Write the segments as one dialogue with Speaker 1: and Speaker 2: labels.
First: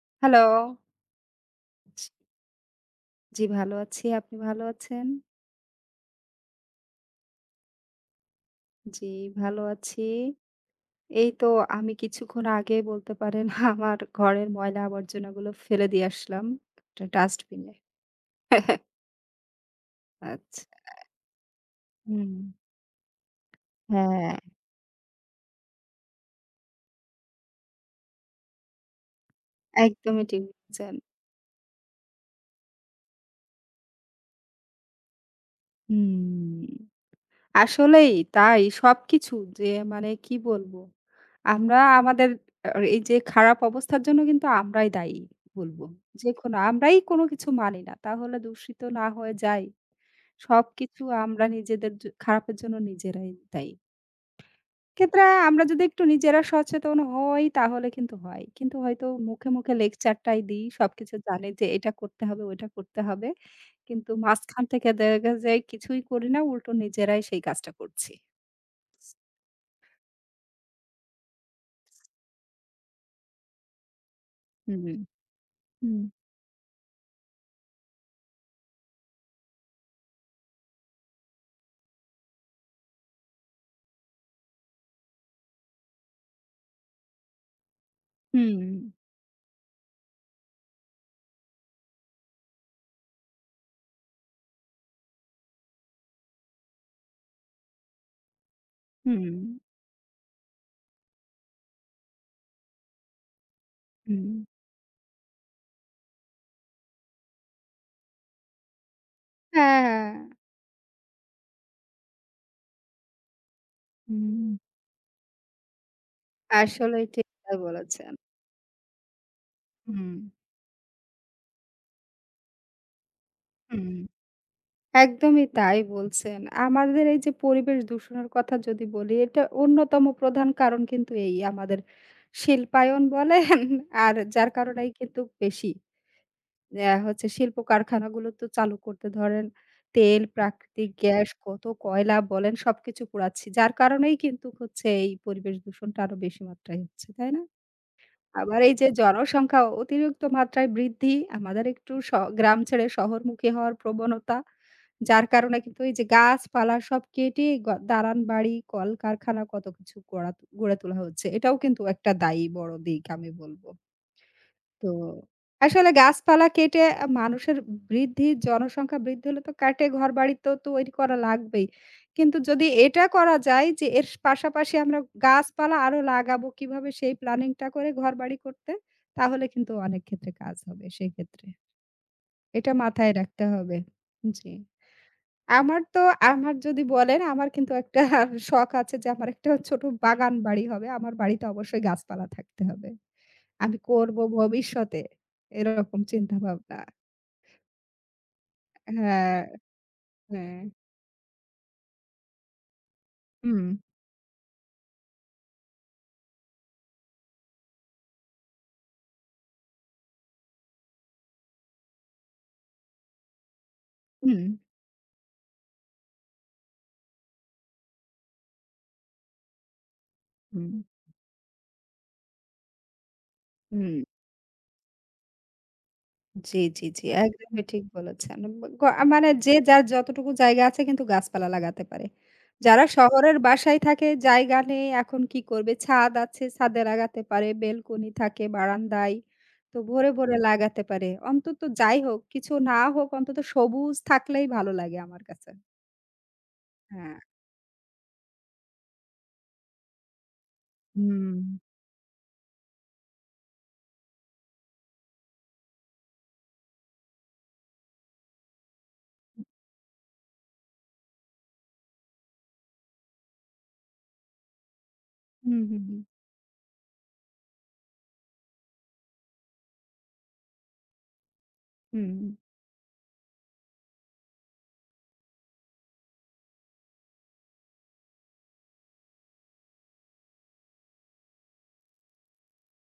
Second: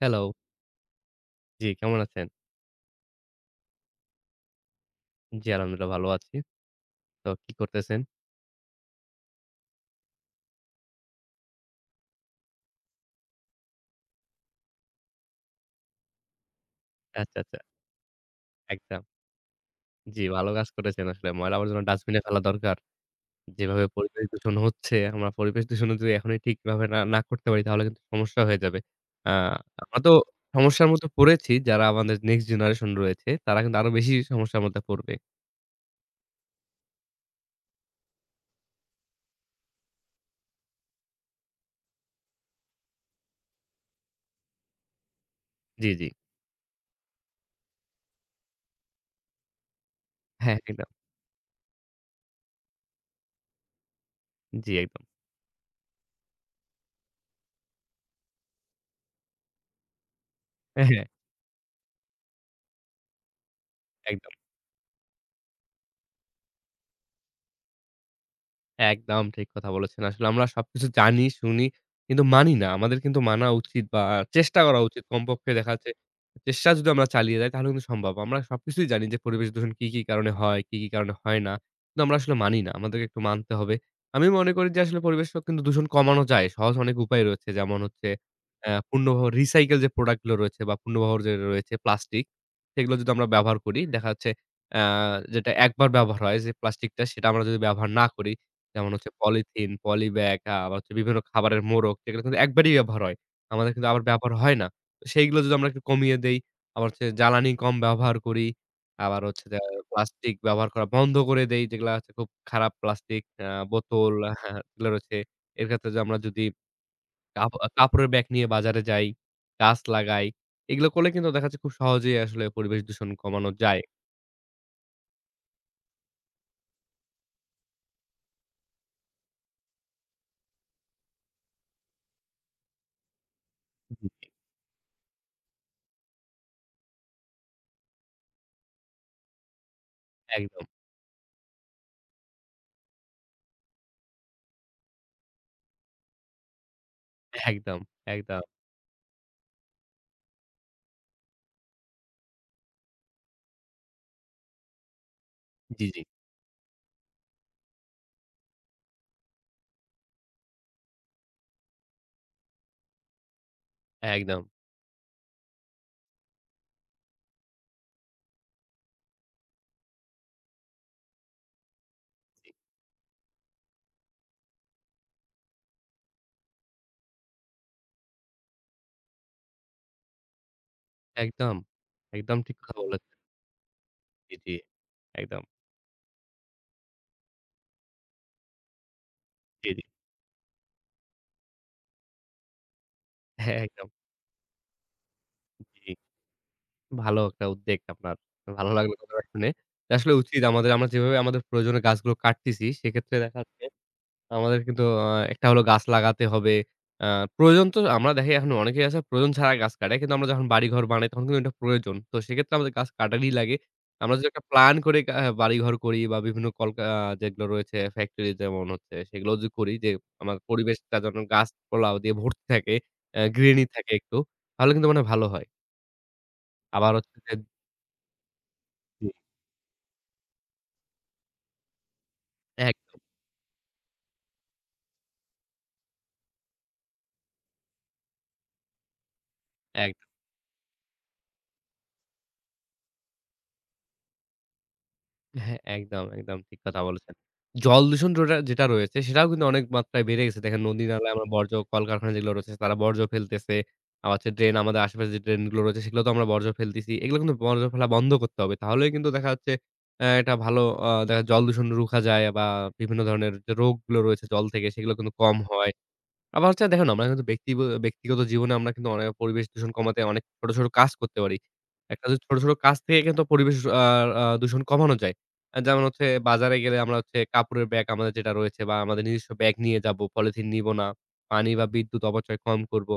Speaker 1: Hello.
Speaker 2: Hello.
Speaker 1: জি, কেমন আছেন?
Speaker 2: জি, ভালো আছি। আপনি ভালো আছেন?
Speaker 1: জি, আলহামদুলিল্লাহ ভালো আছি। তো কি করতেছেন?
Speaker 2: জি, ভালো আছি। এই তো আমি কিছুক্ষণ আগে বলতে পারেন আমার ঘরের ময়লা আবর্জনাগুলো ফেলে দিয়ে আসলাম একটা
Speaker 1: আচ্ছা, আচ্ছা।
Speaker 2: ডাস্টবিনে।
Speaker 1: একদম। জি, ভালো
Speaker 2: আচ্ছা।
Speaker 1: কাজ করেছেন আসলে। ময়লা আবর্জনা ডাস্টবিনে
Speaker 2: হুম।
Speaker 1: ফেলা দরকার। যেভাবে পরিবেশ
Speaker 2: হ্যাঁ,
Speaker 1: দূষণ হচ্ছে, আমরা পরিবেশ দূষণ যদি এখনই ঠিকভাবে না করতে পারি তাহলে কিন্তু সমস্যা হয়ে যাবে। আ আমরা তো
Speaker 2: একদমই ঠিক
Speaker 1: সমস্যার
Speaker 2: বলেছেন।
Speaker 1: মধ্যে পড়েছি, যারা আমাদের নেক্সট জেনারেশন রয়েছে তারা কিন্তু আরো বেশি সমস্যার মধ্যে পড়বে।
Speaker 2: হুম। আসলেই তাই সবকিছু যে মানে কি বলবো? আমরা আমাদের আ এই যে খারাপ অবস্থার জন্য কিন্তু আমরাই দায়ী বলব।
Speaker 1: জি, জি।
Speaker 2: যেকোনো আমরাই কোনো কিছু মানি না। তাহলে দূষিত না হয়ে যাই।
Speaker 1: হ্যাঁ, একদম।
Speaker 2: সবকিছু আমরা নিজেদের খারাপের জন্য নিজেরাই দায়ী।
Speaker 1: জি, একদম।
Speaker 2: ক্ষেত্রে আমরা যদি একটু নিজেরা সচেতন হই তাহলে কিন্তু হয়। কিন্তু হয়তো মুখে, মুখে লেকচারটাই দিই।
Speaker 1: হ্যাঁ, হ্যাঁ,
Speaker 2: সবকিছু জানি যে এটা করতে হবে, ওইটা করতে হবে। কিন্তু
Speaker 1: একদম।
Speaker 2: মাঝখান থেকে দেখা যায় কিছুই করি না। উল্টো নিজেরাই সেই কাজটা করছি।
Speaker 1: একদম ঠিক কথা বলেছেন। আসলে আমরা সবকিছু জানি, শুনি কিন্তু মানি না। আমাদের কিন্তু মানা উচিত বা চেষ্টা করা
Speaker 2: হুম,
Speaker 1: উচিত। কমপক্ষে দেখা যাচ্ছে
Speaker 2: হুম।
Speaker 1: চেষ্টা যদি আমরা চালিয়ে যাই তাহলে কিন্তু সম্ভব। আমরা সবকিছুই জানি যে পরিবেশ দূষণ কি, কি কারণে হয়, কি, কি কারণে হয় না। কিন্তু আমরা আসলে মানি না। আমাদেরকে একটু মানতে হবে। আমি মনে করি যে আসলে পরিবেশ কিন্তু দূষণ কমানো যায়। সহজ অনেক উপায় রয়েছে। যেমন হচ্ছে
Speaker 2: হুম,
Speaker 1: পূর্ণবহ রিসাইকেল যে প্রোডাক্ট গুলো রয়েছে বা পূর্ণবহর যে রয়েছে প্লাস্টিক, সেগুলো যদি আমরা ব্যবহার করি দেখা যাচ্ছে অ্যা যেটা একবার ব্যবহার হয় যে প্লাস্টিকটা সেটা আমরা যদি ব্যবহার না করি, যেমন হচ্ছে
Speaker 2: হুম,
Speaker 1: পলিথিন, পলিব্যাগ, আবার হচ্ছে বিভিন্ন খাবারের মোড়ক যেগুলো কিন্তু একবারই ব্যবহার হয়। আমাদের কিন্তু আবার
Speaker 2: হুম।
Speaker 1: ব্যবহার হয় না। তো সেইগুলো যদি আমরা একটু কমিয়ে দেই, আবার হচ্ছে জ্বালানি কম ব্যবহার করি, আবার হচ্ছে যে
Speaker 2: হ্যাঁ,
Speaker 1: প্লাস্টিক ব্যবহার করা বন্ধ করে দেই, যেগুলা হচ্ছে খুব খারাপ প্লাস্টিক বোতল, হ্যাঁ,
Speaker 2: হুম।
Speaker 1: হ্যাঁ, এগুলো রয়েছে। এর ক্ষেত্রে যে আমরা যদি
Speaker 2: আসলেই ঠিক
Speaker 1: কাপ
Speaker 2: তাই
Speaker 1: কাপড়ের
Speaker 2: বলেছেন।
Speaker 1: ব্যাগ নিয়ে বাজারে যাই, গাছ
Speaker 2: হুম,
Speaker 1: লাগাই, এগুলো করলে কিন্তু দেখা যাচ্ছে খুব সহজেই আসলে পরিবেশ দূষণ কমানো যায়।
Speaker 2: হুম। একদমই তাই বলছেন। আমাদের এই যে পরিবেশ দূষণের কথা যদি বলি, এটা অন্যতম প্রধান কারণ কিন্তু এই আমাদের শিল্পায়ন বলেন
Speaker 1: জি।
Speaker 2: আর যার কারণেই কিন্তু বেশি হচ্ছে শিল্প কারখানাগুলো তো চালু করতে ধরেন তেল,
Speaker 1: একদম,
Speaker 2: প্রাকৃতিক গ্যাস, কত কয়লা বলেন সবকিছু পোড়াচ্ছি। যার কারণেই কিন্তু হচ্ছে এই পরিবেশ দূষণটা আরো বেশি মাত্রায় হচ্ছে, তাই না?
Speaker 1: একদম, একদম।
Speaker 2: আবার এই যে জনসংখ্যা অতিরিক্ত মাত্রায় বৃদ্ধি, আমাদের একটু গ্রাম ছেড়ে শহরমুখী হওয়ার প্রবণতা। যার কারণে কিন্তু
Speaker 1: জি,
Speaker 2: এই
Speaker 1: জি।
Speaker 2: যে গাছপালা সব কেটে দালান বাড়ি, কলকারখানা কত কিছু গড়ে তোলা হচ্ছে। এটাও কিন্তু একটা দায়ী বড় দিক আমি বলব।
Speaker 1: একদম।
Speaker 2: তো আসলে গাছপালা কেটে মানুষের বৃদ্ধি, জনসংখ্যা বৃদ্ধি হলে তো কাটে ঘরবাড়ি তো তৈরি করা লাগবেই। কিন্তু যদি এটা করা যায় যে এর পাশাপাশি আমরা গাছপালা আরো লাগাবো কিভাবে সেই প্ল্যানিংটা করে ঘরবাড়ি করতে, তাহলে কিন্তু অনেক ক্ষেত্রে কাজ হবে সেক্ষেত্রে।
Speaker 1: একদম, একদম ঠিক
Speaker 2: এটা
Speaker 1: কথা
Speaker 2: মাথায়
Speaker 1: বলেছেন।
Speaker 2: রাখতে হবে।
Speaker 1: জি,
Speaker 2: জি।
Speaker 1: জি, একদম।
Speaker 2: আমার তো আমার যদি বলেন আমার কিন্তু একটা শখ আছে যে আমার একটা
Speaker 1: জি, জি।
Speaker 2: ছোট বাগান বাড়ি হবে। আমার বাড়িতে অবশ্যই গাছপালা থাকতে হবে।
Speaker 1: হ্যাঁ,
Speaker 2: আমি
Speaker 1: একদম।
Speaker 2: করব ভবিষ্যতে।
Speaker 1: জি,
Speaker 2: এরকম চিন্তাভাবনা।
Speaker 1: ভালো একটা উদ্বেগ আপনার। ভালো লাগলো কথাটা
Speaker 2: হ্যাঁ,
Speaker 1: শুনে। আসলে
Speaker 2: হ্যাঁ।
Speaker 1: উচিত আমাদের, আমরা যেভাবে আমাদের প্রয়োজনীয় গাছগুলো কাটতেছি, সেক্ষেত্রে দেখা যাচ্ছে
Speaker 2: হুম,
Speaker 1: আমাদের কিন্তু একটা হলো গাছ লাগাতে হবে। আ প্রয়োজন তো আমরা দেখি এখন অনেকেই আছে প্রয়োজন ছাড়া গাছ কাটে। কিন্তু আমরা যখন বাড়িঘর বানাই তখন কিন্তু এটা প্রয়োজন। তো সেক্ষেত্রে আমাদের গাছ কাটারই লাগে। আমরা যদি
Speaker 2: হুম,
Speaker 1: একটা প্ল্যান করে বাড়িঘর করি বা বিভিন্ন যেগুলো রয়েছে ফ্যাক্টরি, যেমন হচ্ছে, সেগুলো যদি করি যে আমার
Speaker 2: হুম,
Speaker 1: পরিবেশটা যেন গাছপালা দিয়ে ভর্তি থাকে, গ্রিনারি থাকে
Speaker 2: হুম।
Speaker 1: একটু, তাহলে কিন্তু মানে ভালো হয়।
Speaker 2: জি, জি,
Speaker 1: আবার
Speaker 2: জি।
Speaker 1: হচ্ছে যে
Speaker 2: একদমই ঠিক বলেছেন। গ
Speaker 1: জি।
Speaker 2: মানে যে যার যতটুকু জায়গা আছে কিন্তু গাছপালা লাগাতে পারে। যারা
Speaker 1: একদম,
Speaker 2: শহরের বাসায় থাকে জায়গা নেই এখন কি করবে? ছাদ আছে, ছাদে লাগাতে পারে। বেলকনি থাকে বারান্দায়। তো
Speaker 1: এক
Speaker 2: ভরে, ভরে লাগাতে পারে। অন্তত যাই হোক, কিছু না হোক অন্তত সবুজ থাকলেই ভালো লাগে আমার কাছে।
Speaker 1: হ্যাঁ, একদম, একদম ঠিক কথা বলেছেন।
Speaker 2: হ্যাঁ।
Speaker 1: জল দূষণ জোটা যেটা রয়েছে সেটাও কিন্তু অনেক মাত্রায় বেড়ে গেছে। দেখেন নদী নালায় আমরা
Speaker 2: হুম।
Speaker 1: বর্জ্য, কলকারখানা যেগুলো রয়েছে তারা বর্জ্য ফেলতেছে। আবার হচ্ছে ড্রেন, আমাদের আশেপাশে যে ড্রেন গুলো রয়েছে সেগুলোতেও আমরা বর্জ্য ফেলতেছি। এগুলো কিন্তু বর্জ্য ফেলা বন্ধ করতে হবে। তাহলেই কিন্তু দেখা যাচ্ছে এটা ভালো, আ দেখা জল দূষণ রুখা যায় বা বিভিন্ন ধরনের যে রোগগুলো রয়েছে জল থেকে সেগুলো কিন্তু কম
Speaker 2: হুম,
Speaker 1: হয়।
Speaker 2: হুম, হুম।
Speaker 1: আবার হচ্ছে দেখুন আমরা কিন্তু ব্যক্তিগত জীবনে আমরা কিন্তু অনেক পরিবেশ দূষণ কমাতে অনেক ছোট, ছোট কাজ করতে পারি। একটা যে
Speaker 2: হুম,
Speaker 1: ছোট, ছোট কাজ থেকে কিন্তু পরিবেশ আ আ দূষণ কমানো যায়। যেমন হচ্ছে বাজারে গেলে আমরা হচ্ছে কাপড়ের ব্যাগ আমাদের যেটা রয়েছে বা আমাদের নিজস্ব ব্যাগ নিয়ে যাবো, পলিথিন নিবো না। পানি বা বিদ্যুৎ অপচয় কম করবো।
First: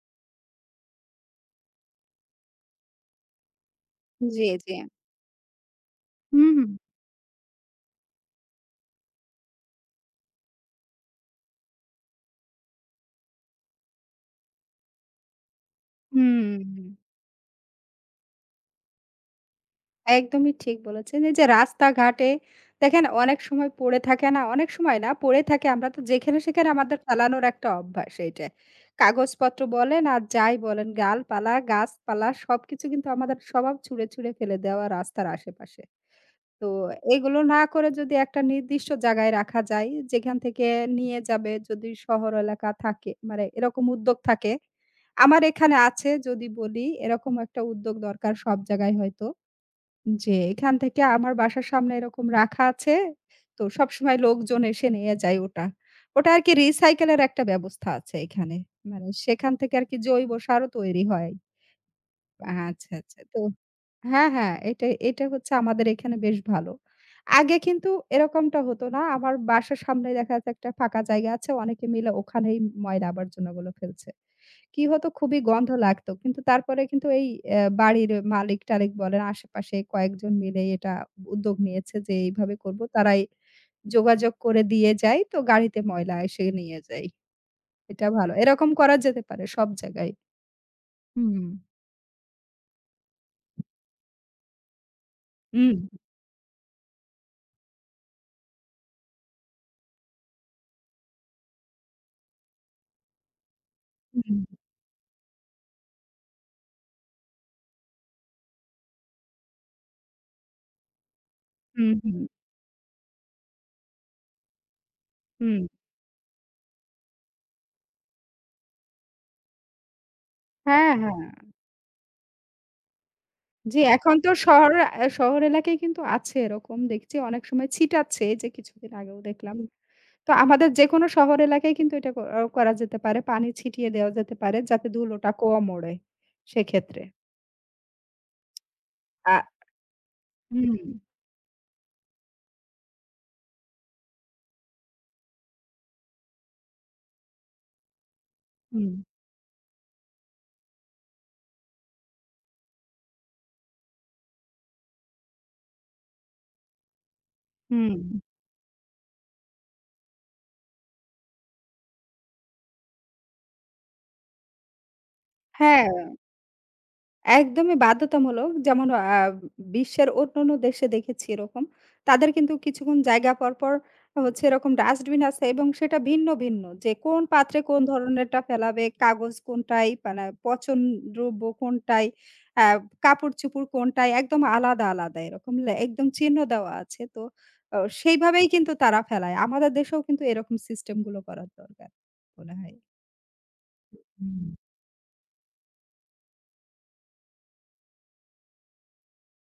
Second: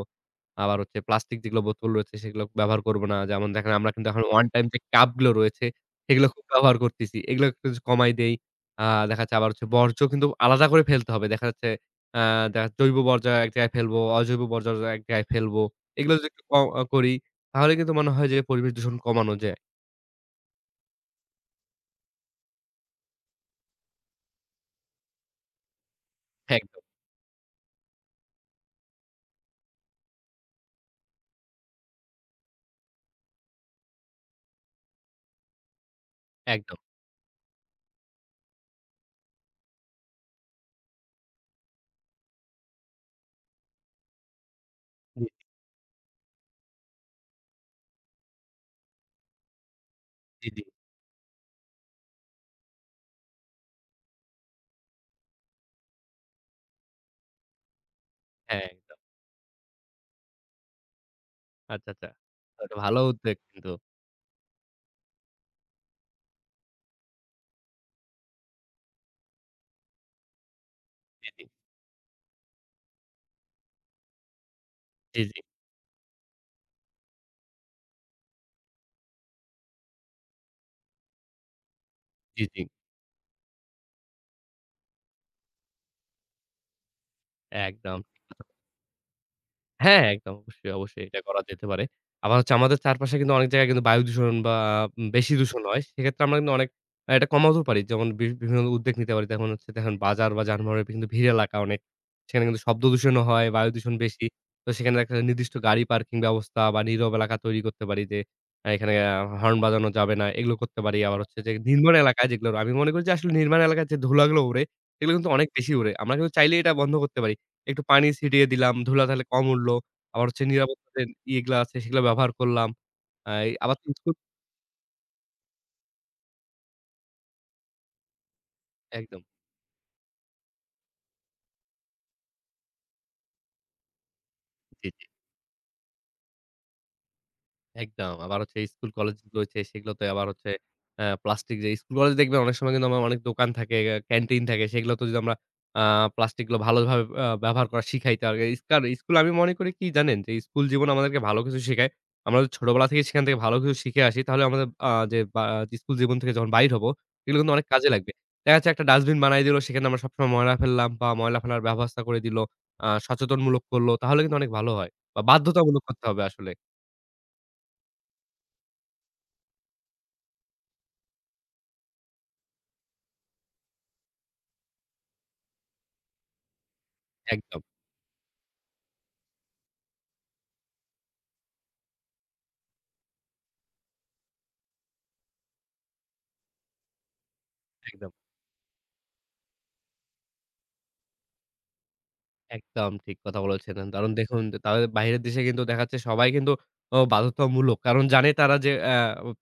Speaker 1: আবার হচ্ছে প্লাস্টিক যেগুলো বোতল রয়েছে সেগুলো ব্যবহার করবো না। যেমন দেখেন আমরা কিন্তু এখন ওয়ান
Speaker 2: জি,
Speaker 1: টাইম
Speaker 2: জি।
Speaker 1: যে কাপগুলো রয়েছে সেগুলো খুব
Speaker 2: হুম,
Speaker 1: ব্যবহার করতেছি। এগুলো একটু কমাই দেই। আ দেখা যাচ্ছে আবার হচ্ছে বর্জ্য কিন্তু আলাদা করে ফেলতে হবে। দেখা যাচ্ছে আ দেখা জৈব বর্জ্য এক জায়গায় ফেলবো, অজৈব বর্জ্য এক জায়গায় ফেলবো। এগুলো যদি
Speaker 2: হুম,
Speaker 1: একটু ক আ
Speaker 2: হুম।
Speaker 1: করি তাহলে কিন্তু মনে হয় যে পরিবেশ দূষণ কমানো যায়।
Speaker 2: একদমই ঠিক বলেছেন। এই যে রাস্তাঘাটে দেখেন অনেক সময় পড়ে থাকে না, অনেক সময় না পড়ে থাকে আমরা তো যেখানে সেখানে
Speaker 1: একদম,
Speaker 2: আমাদের ফেলানোর একটা অভ্যাস এইটা। কাগজপত্র বলেন আর যাই বলেন গালপালা, গাছপালা সবকিছু কিন্তু আমাদের স্বভাব ছুঁড়ে, ছুঁড়ে ফেলে দেওয়া রাস্তার আশেপাশে। তো
Speaker 1: একদম।
Speaker 2: এগুলো না করে যদি একটা নির্দিষ্ট জায়গায় রাখা যায়, যেখান থেকে নিয়ে যাবে যদি শহর এলাকা থাকে, মানে এরকম উদ্যোগ থাকে।
Speaker 1: জি,
Speaker 2: আমার এখানে আছে যদি বলি এরকম একটা উদ্যোগ দরকার সব জায়গায় হয়তো। যে
Speaker 1: জি, জি।
Speaker 2: এখান থেকে আমার বাসার সামনে এরকম রাখা আছে। তো সবসময় লোকজন এসে নিয়ে যায় ওটা। ওটা আরকি রিসাইকেল এর একটা ব্যবস্থা আছে এখানে।
Speaker 1: হ্যাঁ, একদম।
Speaker 2: মানে সেখান থেকে আরকি জৈব সারও তৈরি হয়।
Speaker 1: আচ্ছা, আচ্ছা। এটা
Speaker 2: আচ্ছা,
Speaker 1: ভালো
Speaker 2: আচ্ছা।
Speaker 1: উদ্যোগ
Speaker 2: তো
Speaker 1: কিন্তু।
Speaker 2: হ্যাঁ, হ্যাঁ। এটা এটা হচ্ছে আমাদের এখানে বেশ ভালো। আগে কিন্তু এরকমটা হতো না। আমার বাসার সামনে দেখা যাচ্ছে একটা ফাঁকা জায়গা
Speaker 1: জি, জি,
Speaker 2: আছে। অনেকে মিলে ওখানেই ময়লা আবর্জনাগুলো ফেলছে। কি হতো
Speaker 1: জি,
Speaker 2: খুবই
Speaker 1: জি,
Speaker 2: গন্ধ লাগতো। কিন্তু তারপরে কিন্তু এই বাড়ির মালিক-টালিক বলেন আশেপাশে কয়েকজন মিলে এটা উদ্যোগ নিয়েছে যে
Speaker 1: জি,
Speaker 2: এইভাবে
Speaker 1: জি।
Speaker 2: করব। তারাই যোগাযোগ করে দিয়ে যায়। তো গাড়িতে ময়লা এসে নিয়ে যায়।
Speaker 1: একদম
Speaker 2: এটা
Speaker 1: ঠিক
Speaker 2: ভালো।
Speaker 1: কথা।
Speaker 2: এরকম করা যেতে পারে সব
Speaker 1: হ্যাঁ, হ্যাঁ,
Speaker 2: জায়গায়।
Speaker 1: একদম। অবশ্যই, অবশ্যই এটা করা
Speaker 2: হুম।
Speaker 1: যেতে পারে। আবার হচ্ছে আমাদের চারপাশে কিন্তু অনেক জায়গায় কিন্তু বায়ু দূষণ বা বেশি দূষণ
Speaker 2: হুম,
Speaker 1: হয়। সেক্ষেত্রে আমরা কিন্তু অনেক এটা কমাতেও পারি। যেমন বিভিন্ন উদ্যোগ নিতে পারি। যেমন হচ্ছে দেখেন বাজার বা যানবাহনের কিন্তু ভিড় এলাকা অনেক। সেখানে কিন্তু শব্দ দূষণও হয়, বায়ু দূষণ বেশি।
Speaker 2: হুম,
Speaker 1: তো সেখানে একটা নির্দিষ্ট গাড়ি পার্কিং ব্যবস্থা বা নীরব এলাকা তৈরি করতে পারি যে, আ এখানে আ হর্ন বাজানো যাবে না, এগুলো করতে পারি। আবার হচ্ছে যে
Speaker 2: হুম,
Speaker 1: নির্মাণ
Speaker 2: হুম,
Speaker 1: এলাকায় যেগুলো আমি মনে করি যে আসলে নির্মাণ এলাকায় যে ধুলাগুলো ওড়ে, এগুলো কিন্তু অনেক
Speaker 2: হুম।
Speaker 1: বেশি ওড়ে। আমরা কিন্তু চাইলে এটা বন্ধ করতে পারি। একটু পানি ছিটিয়ে দিলাম, ধুলা তাহলে কম উড়ল। আবার হচ্ছে নিরাপত্তার
Speaker 2: হ্যাঁ,
Speaker 1: যে
Speaker 2: হ্যাঁ।
Speaker 1: ইয়েগুলা আছে সেগুলা ব্যবহার করলাম। আ এই আবার
Speaker 2: জি,
Speaker 1: তো স্কুল
Speaker 2: এখন তো শহর শহর এলাকায় কিন্তু আছে এরকম দেখছি অনেক সময় ছিটাচ্ছে। এই যে কিছুদিন আগেও
Speaker 1: একদম।
Speaker 2: দেখলাম। তো আমাদের যেকোনো শহর এলাকায় কিন্তু এটা ক অ করা যেতে পারে। পানি ছিটিয়ে দেওয়া যেতে পারে যাতে
Speaker 1: জি, জি।
Speaker 2: ধুলোটা কম ওড়ে সেক্ষেত্রে।
Speaker 1: একদম। আবার হচ্ছে স্কুল
Speaker 2: আ
Speaker 1: কলেজগুলো রয়েছে সেগুলোতে আবার হচ্ছে
Speaker 2: হুম,
Speaker 1: প্লাস্টিক যে স্কুল কলেজে দেখবেন অনেক সময় কিন্তু আমার অনেক দোকান থাকে, ক্যান্টিন থাকে সেগুলোতে যদি আমরা আ প্লাস্টিকগুলো ভালোভাবে ব্যবহার করা শিখাই তাহলে
Speaker 2: হুম,
Speaker 1: স্কুল, আমি মনে করি কি জানেন? যে স্কুল জীবন আমাদেরকে ভালো কিছু শিখায়। আমরা যদি ছোটবেলা থেকে সেখান থেকে ভালো কিছু শিখে আসি তাহলে আমাদের আ যে বা স্কুল জীবন থেকে যখন বাইর হব এগুলো কিন্তু অনেক কাজে
Speaker 2: হুম।
Speaker 1: লাগবে। দেখা যাচ্ছে একটা ডাস্টবিন বানায় দিল সেখানে আমরা সবসময় ময়লা ফেললাম বা ময়লা ফেলার ব্যবস্থা করে দিল। সচেতনমূলক করল তাহলে কিন্তু অনেক ভালো হয়। বা বাধ্যতামূলক
Speaker 2: হ্যাঁ।
Speaker 1: করতে হবে আসলে।
Speaker 2: একদমই বাধ্যতামূলক। যেমন আ বিশ্বের অন্যান্য দেশে দেখেছি এরকম। তাদের কিন্তু কিছুক্ষণ জায়গা পর, পর হচ্ছে এরকম ডাস্টবিন আছে এবং সেটা ভিন্ন, ভিন্ন। যে কোন পাত্রে
Speaker 1: একদম,
Speaker 2: কোন ধরনেরটা ফেলাবে, কাগজ কোনটায়, মানে পচনদ্রব্য কোনটায়, আ কাপড়-চোপড় কোনটায় একদম আলাদা, আলাদা এরকম একদম চিহ্ন দেওয়া আছে। তো
Speaker 1: একদম।
Speaker 2: সেইভাবেই কিন্তু তারা ফেলায়। আমাদের দেশেও কিন্তু এরকম সিস্টেমগুলো করার দরকার মনে হয়।
Speaker 1: একদম ঠিক কথা বলেছেন। কারণ দেখুন
Speaker 2: হুম।
Speaker 1: যে তাদের বাইরের দেশে কিন্তু দেখা যাচ্ছে সবাই কিন্তু ও বাধ্যতামূলক। কারণ জানে তারা যে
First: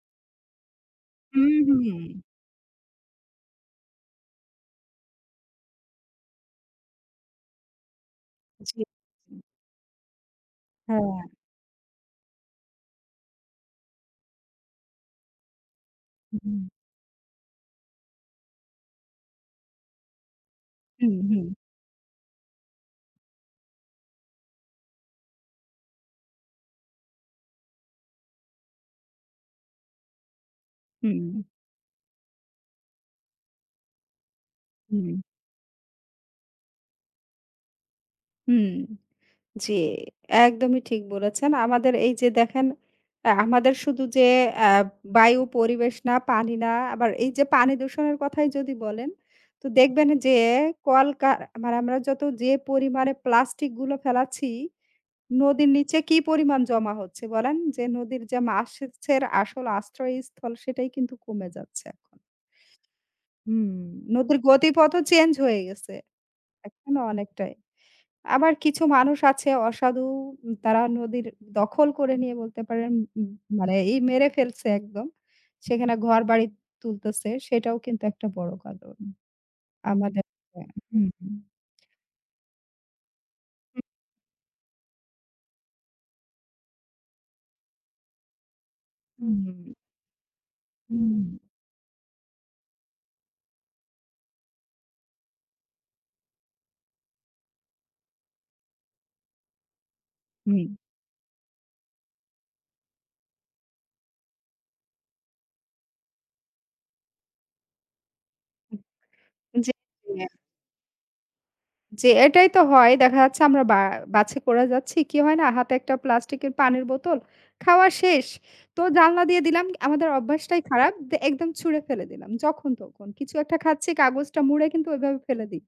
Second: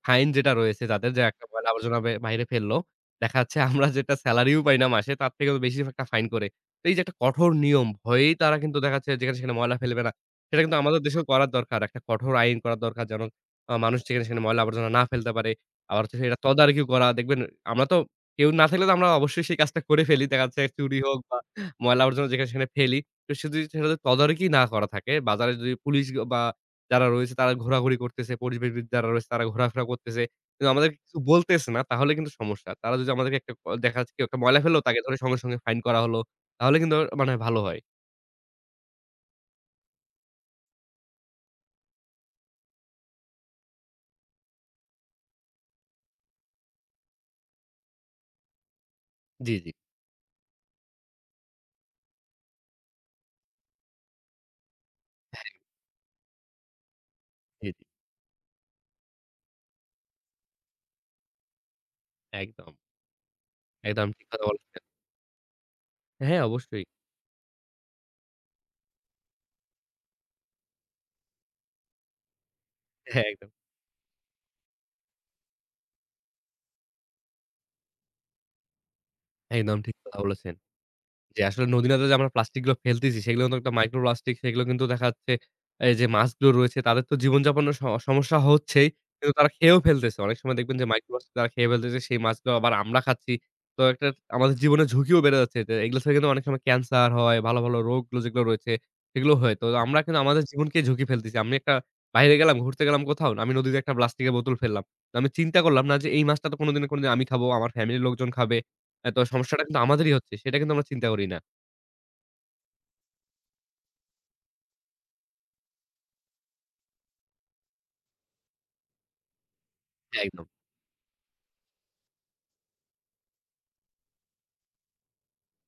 Speaker 1: ফাইন যেটা রয়েছে তাদের যে একটা
Speaker 2: হুম,
Speaker 1: ময়লা আবর্জনা
Speaker 2: হুম।
Speaker 1: বাইরে ফেললো। দেখা যাচ্ছে আমরা যেটা সেলারিও পাই না মাসে তার থেকেও বেশি একটা ফাইন করে। তো এই যে একটা কঠোর নিয়ম ভয়েই তারা
Speaker 2: জি।
Speaker 1: কিন্তু দেখা যাচ্ছে যেখানে সেখানে ময়লা ফেলবে না। সেটা কিন্তু আমাদের দেশেও করার দরকার। একটা কঠোর আইন করা দরকার যেন মানুষ যেখানে সেখানে ময়লা আবর্জনা না ফেলতে পারে। আবার হচ্ছে সেটা
Speaker 2: হ্যাঁ।
Speaker 1: তদারকিও করা। দেখবেন আমরা তো কেউ না থাকলে তো আমরা অবশ্যই সেই কাজটা করে ফেলি। দেখা যাচ্ছে চুরি
Speaker 2: হুম,
Speaker 1: হোক বা
Speaker 2: হুম,
Speaker 1: ময়লা-আবর্জনা যেখানে সেখানে ফেলি। তো সে যদি সেটা যদি তদারকি না করা থাকে, বাজারে যদি পুলিশ গ বা যারা রয়েছে তারা ঘোরাঘুরি করতেছে, পরিবেশবিদ যারা রয়েছে তারা ঘোরাফেরা করতেছে। কিন্তু আমাদেরকে কিছু
Speaker 2: হুম,
Speaker 1: বলতেছে না, তাহলে কিন্তু সমস্যা। তারা যদি আমাদেরকে একটা ক দেখা যাচ্ছে কেউ একটা ময়লা ফেললো, তাকে ধরে
Speaker 2: হুম,
Speaker 1: সঙ্গে, সঙ্গে ফাইন করা হলো। তাহলে কিন্তু মানে ভালো হয়।
Speaker 2: হুম। জি, একদমই ঠিক বলেছেন। আমাদের এই যে দেখেন আমাদের শুধু যে আ বায়ু, পরিবেশ না, পানি না, আবার এই যে পানি দূষণের কথাই যদি বলেন,
Speaker 1: জি,
Speaker 2: তো
Speaker 1: জি,
Speaker 2: দেখবেন যে কলকার মানে আমরা যত যে পরিমাণে প্লাস্টিক গুলো ফেলাচ্ছি, নদীর নিচে কি পরিমাণ জমা হচ্ছে বলেন?
Speaker 1: জি, জি।
Speaker 2: যে নদীর যে মাছের আসল আশ্রয়স্থল সেটাই কিন্তু কমে যাচ্ছে এখন।
Speaker 1: একদম,
Speaker 2: হুম।
Speaker 1: একদম ঠিক
Speaker 2: নদীর
Speaker 1: কথা বলেছেন।
Speaker 2: গতিপথও চেঞ্জ হয়ে গেছে,
Speaker 1: হ্যাঁ, অবশ্যই।
Speaker 2: এখন অনেকটাই। আবার কিছু মানুষ আছে অসাধু তারা নদীর দখল করে নিয়ে বলতে পারেন
Speaker 1: হ্যাঁ,
Speaker 2: উম
Speaker 1: একদম,
Speaker 2: মানে এই মেরে ফেলছে একদম। সেখানে ঘরবাড়ি তুলতেছে সেটাও কিন্তু একটা বড় কারণ।
Speaker 1: একদম ঠিক কথা
Speaker 2: আমাদের
Speaker 1: বলেছেন।
Speaker 2: হুম, হুম,
Speaker 1: যে আসলে নদী-নালাতে যে আমরা প্লাস্টিক গুলো ফেলতেছি সেগুলো কিন্তু একটা
Speaker 2: হুম,
Speaker 1: মাইক্রো প্লাস্টিক, সেগুলো কিন্তু দেখা যাচ্ছে এই যে মাছগুলো রয়েছে তাদের তো জীবনযাপনের সমস্যা হচ্ছেই। কিন্তু তারা খেয়েও ফেলতেছে। অনেক সময় দেখবেন যে মাইক্রো
Speaker 2: হুম,
Speaker 1: প্লাস্টিক তারা খেয়ে ফেলতেছে। সেই মাছগুলো আবার আমরা খাচ্ছি। তো একটা আমাদের জীবনের ঝুঁকিও বেড়ে যাচ্ছে। তো এগুলো থেকে কিন্তু অনেক সময় ক্যান্সার হয়, ভালো, ভালো রোগগুলো যেগুলো রয়েছে সেগুলো হয়। তো আমরা কিন্তু আমাদের
Speaker 2: হুম,
Speaker 1: জীবনকেই ঝুঁকি ফেলতেছি। আমি একটা বাইরে গেলাম, ঘুরতে গেলাম কোথাও। আমি নদীতে একটা প্লাস্টিকের বোতল ফেললাম। তো আমি চিন্তা করলাম না যে এই মাছটা তো কোনদিন না কোনদিন আমি খাবো, আমার ফ্যামিলির লোকজন খাবে।
Speaker 2: হুম
Speaker 1: এ তো সমস্যাটা
Speaker 2: জি,
Speaker 1: কিন্তু আমাদেরই
Speaker 2: জি।
Speaker 1: হচ্ছে। সেটা কিন্তু আমরা চিন্তা করি না।
Speaker 2: জি, এটাই তো হয়। দেখা যাচ্ছে আমরা বাছে করে যাচ্ছি। কি হয় না? হাতে একটা প্লাস্টিকের পানির বোতল, খাওয়া শেষ। তো জানলা দিয়ে দিলাম। আমাদের
Speaker 1: একদম।
Speaker 2: অভ্যাসটাই খারাপ। একদম ছুঁড়ে ফেলে দিলাম। যখন তখন। কিছু একটা খাচ্ছি, কাগজটা মুড়ে কিন্তু ওইভাবে ফেলে দিই।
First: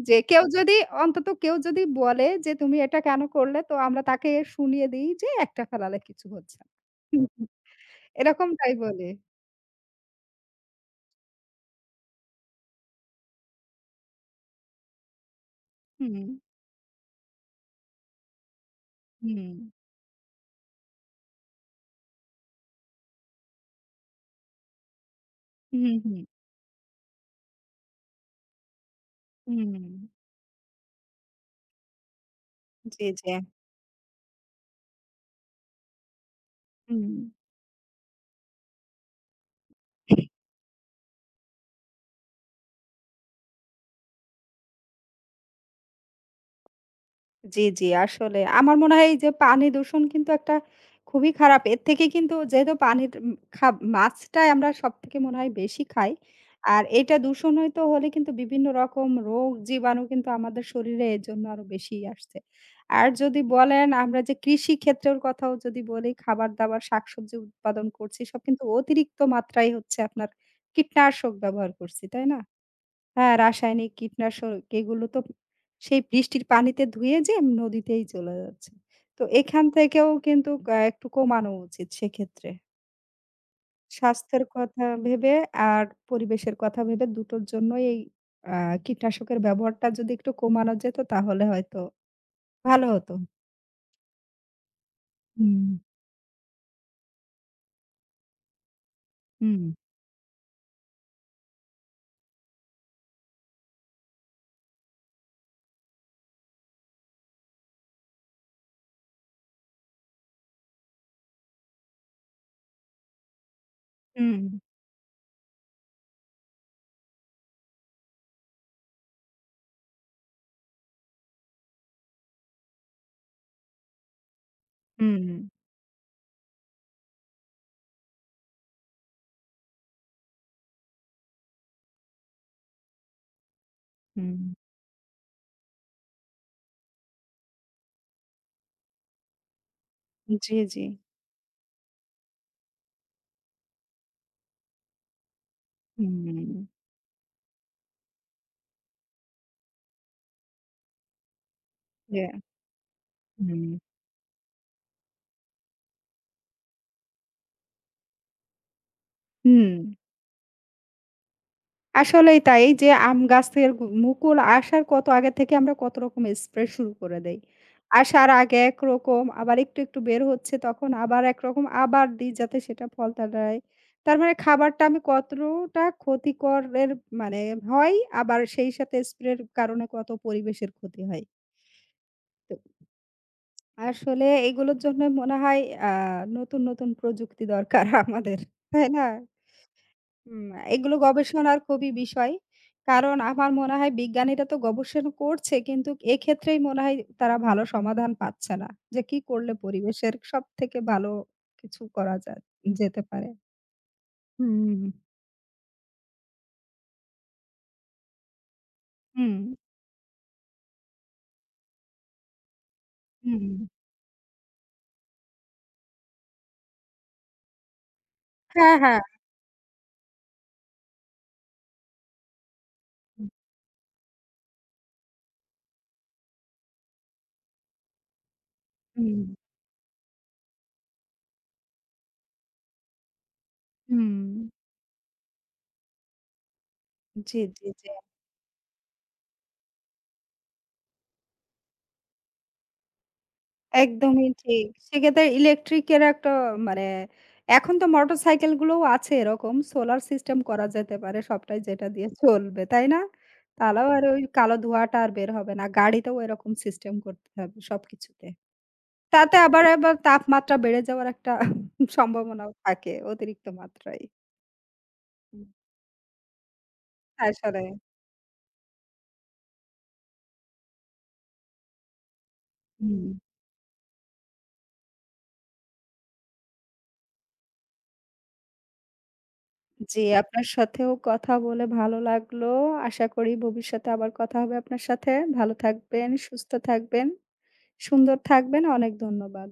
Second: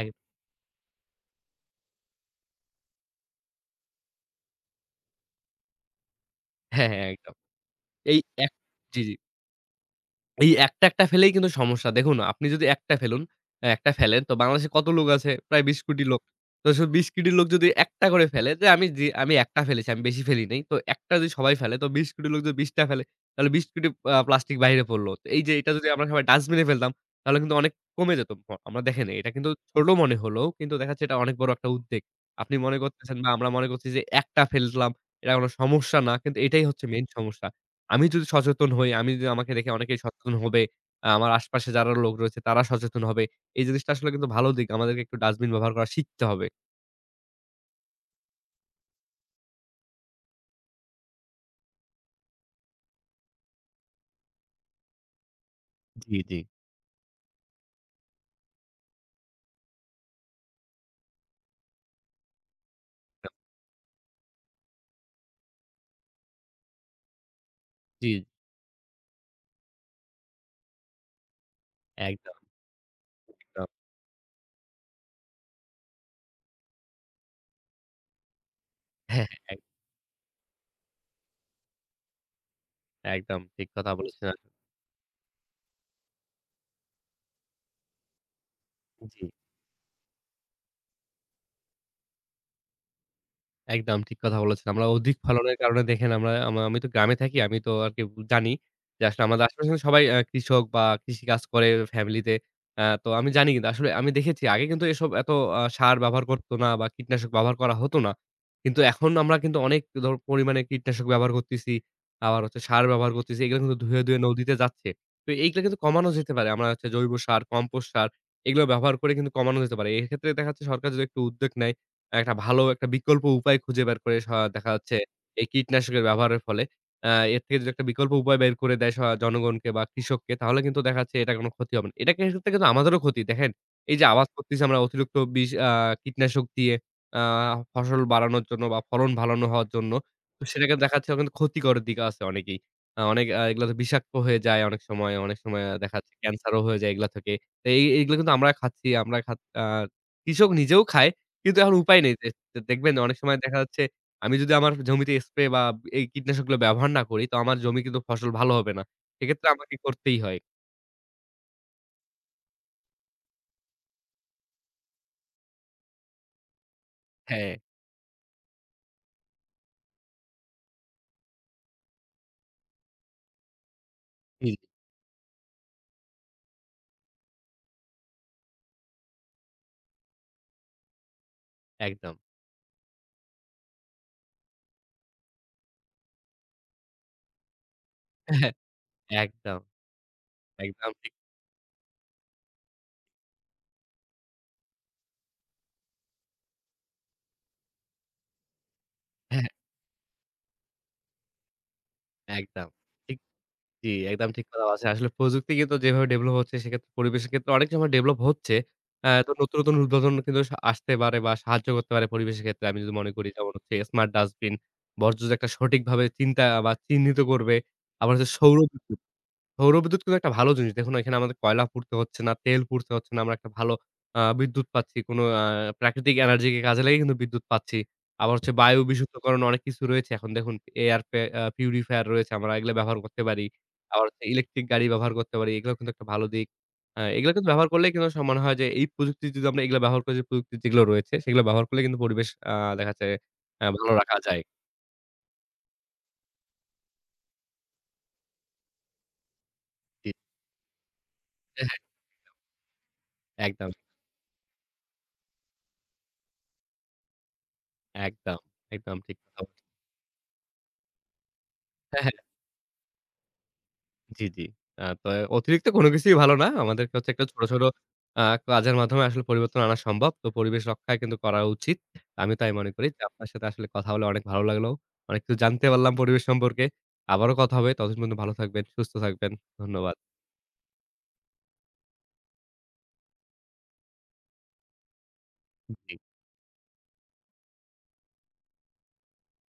Speaker 1: এক
Speaker 2: যে কেউ যদি অন্তত কেউ যদি বলে যে, "তুমি এটা কেন করলে?" তো আমরা তাকে শুনিয়ে দিই যে, "একটা ফেলালে কিছু হচ্ছে না।"
Speaker 1: হ্যাঁ, হ্যাঁ,
Speaker 2: হুম,
Speaker 1: একদম।
Speaker 2: হুম।
Speaker 1: এই এক
Speaker 2: এরকমটাই
Speaker 1: জি,
Speaker 2: বলি।
Speaker 1: জি। এই একটা, একটা ফেলেই কিন্তু সমস্যা। দেখুন আপনি যদি একটা ফেলুন একটা ফেলেন তো বাংলাদেশে কত লোক আছে? প্রায় ২০ কোটি লোক।
Speaker 2: হুম,
Speaker 1: তো সে ২০ কোটি লোক যদি একটা করে ফেলে যে আমি
Speaker 2: হুম,
Speaker 1: একটা ফেলেছি, আমি বেশি ফেলি নাই। তো একটা যদি সবাই ফেলে তো ২০ কোটি লোক যদি ২০ টা ফেলে তাহলে ২০ কোটি প্লাস্টিক বাইরে পড়লো। তো এই যে এটা যদি
Speaker 2: হুম,
Speaker 1: আমরা সবাই ডাস্টবিন এ ফেলতাম তাহলে কিন্তু অনেক কমে যেত। আমরা দেখেন এটা কিন্তু
Speaker 2: হুম,
Speaker 1: ছোট
Speaker 2: হুম।
Speaker 1: মনে হলেও কিন্তু দেখা যাচ্ছে এটা অনেক বড় একটা উদ্বেগ। আপনি মনে
Speaker 2: জি,
Speaker 1: করতেছেন বা
Speaker 2: জি।
Speaker 1: আমরা মনে করছি যে একটা ফেললাম এটা কোনো সমস্যা না। কিন্তু এটাই হচ্ছে মেইন
Speaker 2: হুম।
Speaker 1: সমস্যা। আমি যদি সচেতন হই, আমি যদি আমাকে দেখে অনেকেই সচেতন হবে। আমার আশপাশে যারা লোক রয়েছে তারা সচেতন হবে। এই জিনিসটা আসলে কিন্তু ভালো দিক। আমাদেরকে একটু ডাস্টবিন ব্যবহার করা শিখতে হবে।
Speaker 2: জি, জি। আসলে আমার মনে হয় এই যে পানি দূষণ কিন্তু একটা খুবই খারাপ। এর থেকে কিন্তু যেহেতু পানির উম খা মাছটাই আমরা সবথেকে মনে হয় বেশি খাই।
Speaker 1: জি, জি।
Speaker 2: আর এটা দূষণ হয়তো হলে কিন্তু বিভিন্ন রকম রোগ জীবাণু কিন্তু আমাদের শরীরে এর জন্য আরো বেশিই আসছে। আর যদি বলেন আমরা যে কৃষি ক্ষেত্রের কথাও যদি বলি, খাবার-দাবার, শাকসবজি উৎপাদন
Speaker 1: জি,
Speaker 2: করছি সব কিন্তু অতিরিক্ত মাত্রায় হচ্ছে আপনার কীটনাশক ব্যবহার করছি, তাই
Speaker 1: একদম,
Speaker 2: না? হ্যাঁ,
Speaker 1: একদম।
Speaker 2: রাসায়নিক কীটনাশক এগুলো তো সেই বৃষ্টির পানিতে ধুয়ে যেয়ে নদীতেই চলে যাচ্ছে। তো
Speaker 1: হ্যাঁ, হ্যাঁ, এক
Speaker 2: এখান থেকেও কিন্তু একটু কমানো উচিত সেক্ষেত্রে।
Speaker 1: একদম ঠিক কথা বলেছেন
Speaker 2: স্বাস্থ্যের
Speaker 1: আপনি।
Speaker 2: কথা ভেবে আর পরিবেশের কথা ভেবে দুটোর জন্যই এই আ
Speaker 1: জি।
Speaker 2: কীটনাশকের ব্যবহারটা যদি একটু কমানো যেত তাহলে হয়তো ভালো হতো।
Speaker 1: একদম ঠিক কথা বলেছেন। আমরা অধিক ফলনের
Speaker 2: হুম,
Speaker 1: কারণে দেখেন আমরা আমি তো গ্রামে থাকি। আমি তো আরকি জানি যে আসলে আমাদের
Speaker 2: হুম,
Speaker 1: আশেপাশে সবাই কৃষক বা কৃষিকাজ করে ফ্যামিলিতে। তো আমি জানি কিন্তু আসলে আমি দেখেছি আগে কিন্তু এসব এত সার ব্যবহার করত না বা কীটনাশক ব্যবহার করা হতো না। কিন্তু এখন আমরা কিন্তু অনেক পরিমাণে কীটনাশক ব্যবহার করতেছি। আবার হচ্ছে সার ব্যবহার করতেছি। এগুলো কিন্তু ধুয়ে, ধুয়ে
Speaker 2: হুম,
Speaker 1: নদীতে যাচ্ছে। তো এইগুলা কিন্তু কমানো যেতে পারে। আমরা হচ্ছে জৈব সার, কম্পোস্ট সার, এগুলো ব্যবহার করে কিন্তু কমানো যেতে পারে। এক্ষেত্রে দেখা যাচ্ছে সরকার যদি একটু উদ্যোগ নেয়, একটা ভালো একটা বিকল্প উপায় খুঁজে বের করে, স দেখা যাচ্ছে
Speaker 2: হুম,
Speaker 1: এই কীটনাশকের ব্যবহারের ফলে আ এর থেকে যদি একটা বিকল্প উপায় বের করে দেয় জনগণকে বা কৃষককে তাহলে কিন্তু দেখা যাচ্ছে এটা কোনো ক্ষতি হবে না। এটা ক্ষেত্রে কিন্তু আমাদেরও ক্ষতি। দেখেন এই যে আবাদ
Speaker 2: হুম,
Speaker 1: করতেছি আমরা অতিরিক্ত বিষ, কীটনাশক দিয়ে আ ফসল বাড়ানোর জন্য বা ফলন ভালানো হওয়ার জন্য, তো
Speaker 2: জি,
Speaker 1: সেটাকে
Speaker 2: জি।
Speaker 1: দেখা যাচ্ছে কিন্তু ক্ষতিকরের দিকে আছে অনেকেই। আ অনেক আ এগুলা তো বিষাক্ত হয়ে যায় অনেক সময়, অনেক সময় দেখা যাচ্ছে
Speaker 2: হুম,
Speaker 1: ক্যান্সারও হয়ে যায় এগুলা থেকে। তো এই এইগুলো কিন্তু আমরা খাচ্ছি, আমরা খা আ কৃষক নিজেও খায়। কিন্তু এখন উপায় নেই।
Speaker 2: ইয়া
Speaker 1: দেখবেন অনেক সময় দেখা
Speaker 2: হুম,
Speaker 1: যাচ্ছে আমি যদি আমার জমিতে স্প্রে বা এই কীটনাশকগুলো ব্যবহার না করি, তো আমার জমি কিন্তু ফসল ভালো হবে না। সেক্ষেত্রে
Speaker 2: হুম।
Speaker 1: আমাকে করতেই হয়।
Speaker 2: আসলেই তাই যে আম গাছের মুকুল আসার কত আগে থেকে আমরা কত রকম স্প্রে শুরু করে দেই।
Speaker 1: হ্যাঁ,
Speaker 2: আসার আগে একরকম আবার একটু, একটু বের হচ্ছে তখন আবার একরকম আবার দিই যাতে সেটা ফল দাঁড়ায়। তার মানে
Speaker 1: জি, জি,
Speaker 2: খাবারটা আমি কতটা ক্ষতিকরের মানে হয় আবার সেই সাথে স্প্রের কারণে কত পরিবেশের ক্ষতি হয়।
Speaker 1: একদম।
Speaker 2: তো আসলে এগুলোর জন্য মনে হয় আ নতুন, নতুন প্রযুক্তি দরকার আমাদের। তাই না?
Speaker 1: হ্যাঁ, একদম,
Speaker 2: হুম,
Speaker 1: একদম
Speaker 2: এগুলো
Speaker 1: ঠিক।
Speaker 2: গবেষণার খুবই বিষয়। কারণ আমার মনে হয় বিজ্ঞানীরা তো গবেষণা করছে কিন্তু এক্ষেত্রেই মনে হয় তারা ভালো সমাধান পাচ্ছে না। যে কি করলে পরিবেশের সবথেকে ভালো কিছু করা
Speaker 1: হ্যাঁ,
Speaker 2: যায়
Speaker 1: একদম।
Speaker 2: যেতে
Speaker 1: ঠিক
Speaker 2: পারে।
Speaker 1: জি, একদম ঠিক কথা
Speaker 2: হুম,
Speaker 1: বলেছেন। আসলে প্রযুক্তি কিন্তু যেভাবে ডেভেলপ হচ্ছে সেক্ষেত্রে পরিবেশের ক্ষেত্রে অনেক সময় ডেভেলপ হচ্ছে। তো
Speaker 2: হুম,
Speaker 1: নতুন, নতুন উদ্বোধন কিন্তু আসতে পারে বা সাহায্য করতে পারে পরিবেশের ক্ষেত্রে। আমি যদি মনে করি যেমন
Speaker 2: হুম।
Speaker 1: হচ্ছে স্মার্ট ডাস্টবিন, বর্জ্য যে একটা সঠিকভাবে চিন্তা বা চিহ্নিত করবে। আবার হচ্ছে
Speaker 2: হ্যাঁ, হ্যাঁ।
Speaker 1: সৌরবিদ্যুৎ কিন্তু একটা ভালো জিনিস। দেখুন এখানে আমাদের কয়লা পুড়তে হচ্ছে না, তেল পুড়তে হচ্ছে না। আমরা একটা ভালো বিদ্যুৎ পাচ্ছি। কোনো আ প্রাকৃতিক এনার্জি কে কাজে লাগিয়ে কিন্তু বিদ্যুৎ পাচ্ছি। আবার হচ্ছে বায়ু
Speaker 2: হুম,
Speaker 1: বিশুদ্ধকরণ অনেক কিছু রয়েছে। এখন দেখুন এয়ার পে আ পিউরিফায়ার রয়েছে। আমরা এগুলো ব্যবহার করতে পারি। আবার হচ্ছে
Speaker 2: হুম।
Speaker 1: ইলেকট্রিক গাড়ি ব্যবহার করতে পারি। এগুলাও কিন্তু একটা ভালো দিক। এগুলো
Speaker 2: জি,
Speaker 1: কিন্তু
Speaker 2: জি,
Speaker 1: ব্যবহার
Speaker 2: জি।
Speaker 1: করলেই কিন্তু আমার মনে হয় যে এই প্রযুক্তি যদি আমরা এগুলো ব্যবহার করি, যে প্রযুক্তি যেগুলো রয়েছে সেগুলো ব্যবহার করলে কিন্তু পরিবেশ দেখা যাচ্ছে ভালো রাখা
Speaker 2: একদমই
Speaker 1: যায়।
Speaker 2: ঠিক। সেক্ষেত্রে ইলেকট্রিকের একটা মানে এখন তো মোটরসাইকেল গুলোও আছে এরকম সোলার
Speaker 1: জি।
Speaker 2: সিস্টেম করা যেতে পারে সবটাই
Speaker 1: হ্যাঁ,
Speaker 2: যেটা
Speaker 1: হ্যাঁ।
Speaker 2: দিয়ে চলবে, তাই না?
Speaker 1: একদম,
Speaker 2: তাহলেও আর ওই কালো ধোঁয়াটা আর বের হবে না। গাড়িতেও এরকম সিস্টেম করতে হবে সবকিছুতে।
Speaker 1: একদম, একদম ঠিক
Speaker 2: তাতে
Speaker 1: কথা
Speaker 2: আবার,
Speaker 1: বলেছেন।
Speaker 2: আবার তাপমাত্রা বেড়ে যাওয়ার একটা
Speaker 1: হ্যাঁ, হ্যাঁ।
Speaker 2: সম্ভাবনাও থাকে অতিরিক্ত মাত্রায়।
Speaker 1: জি, জি। তো
Speaker 2: হুম।
Speaker 1: অতিরিক্ত কোনো কিছুই ভালো না। আমাদেরকে হচ্ছে একটা ছোট,
Speaker 2: আসলে
Speaker 1: ছোট আ কাজের মাধ্যমে আসলে পরিবর্তন আনা সম্ভব। তো পরিবেশ রক্ষা কিন্তু করা উচিত। আমি তাই মনে করি যে
Speaker 2: হুম।
Speaker 1: আপনার সাথে আসলে কথা বলে অনেক ভালো লাগলো। অনেক কিছু জানতে পারলাম পরিবেশ সম্পর্কে। আবারও কথা হবে। ততদিন পর্যন্ত ভালো থাকবেন, সুস্থ থাকবেন। ধন্যবাদ।
Speaker 2: জি, আপনার সাথেও কথা বলে ভালো লাগলো। আশা করি ভবিষ্যতে আবার কথা হবে আপনার সাথে। ভালো থাকবেন, সুস্থ থাকবেন। সুন্দর থাকবেন। অনেক ধন্যবাদ।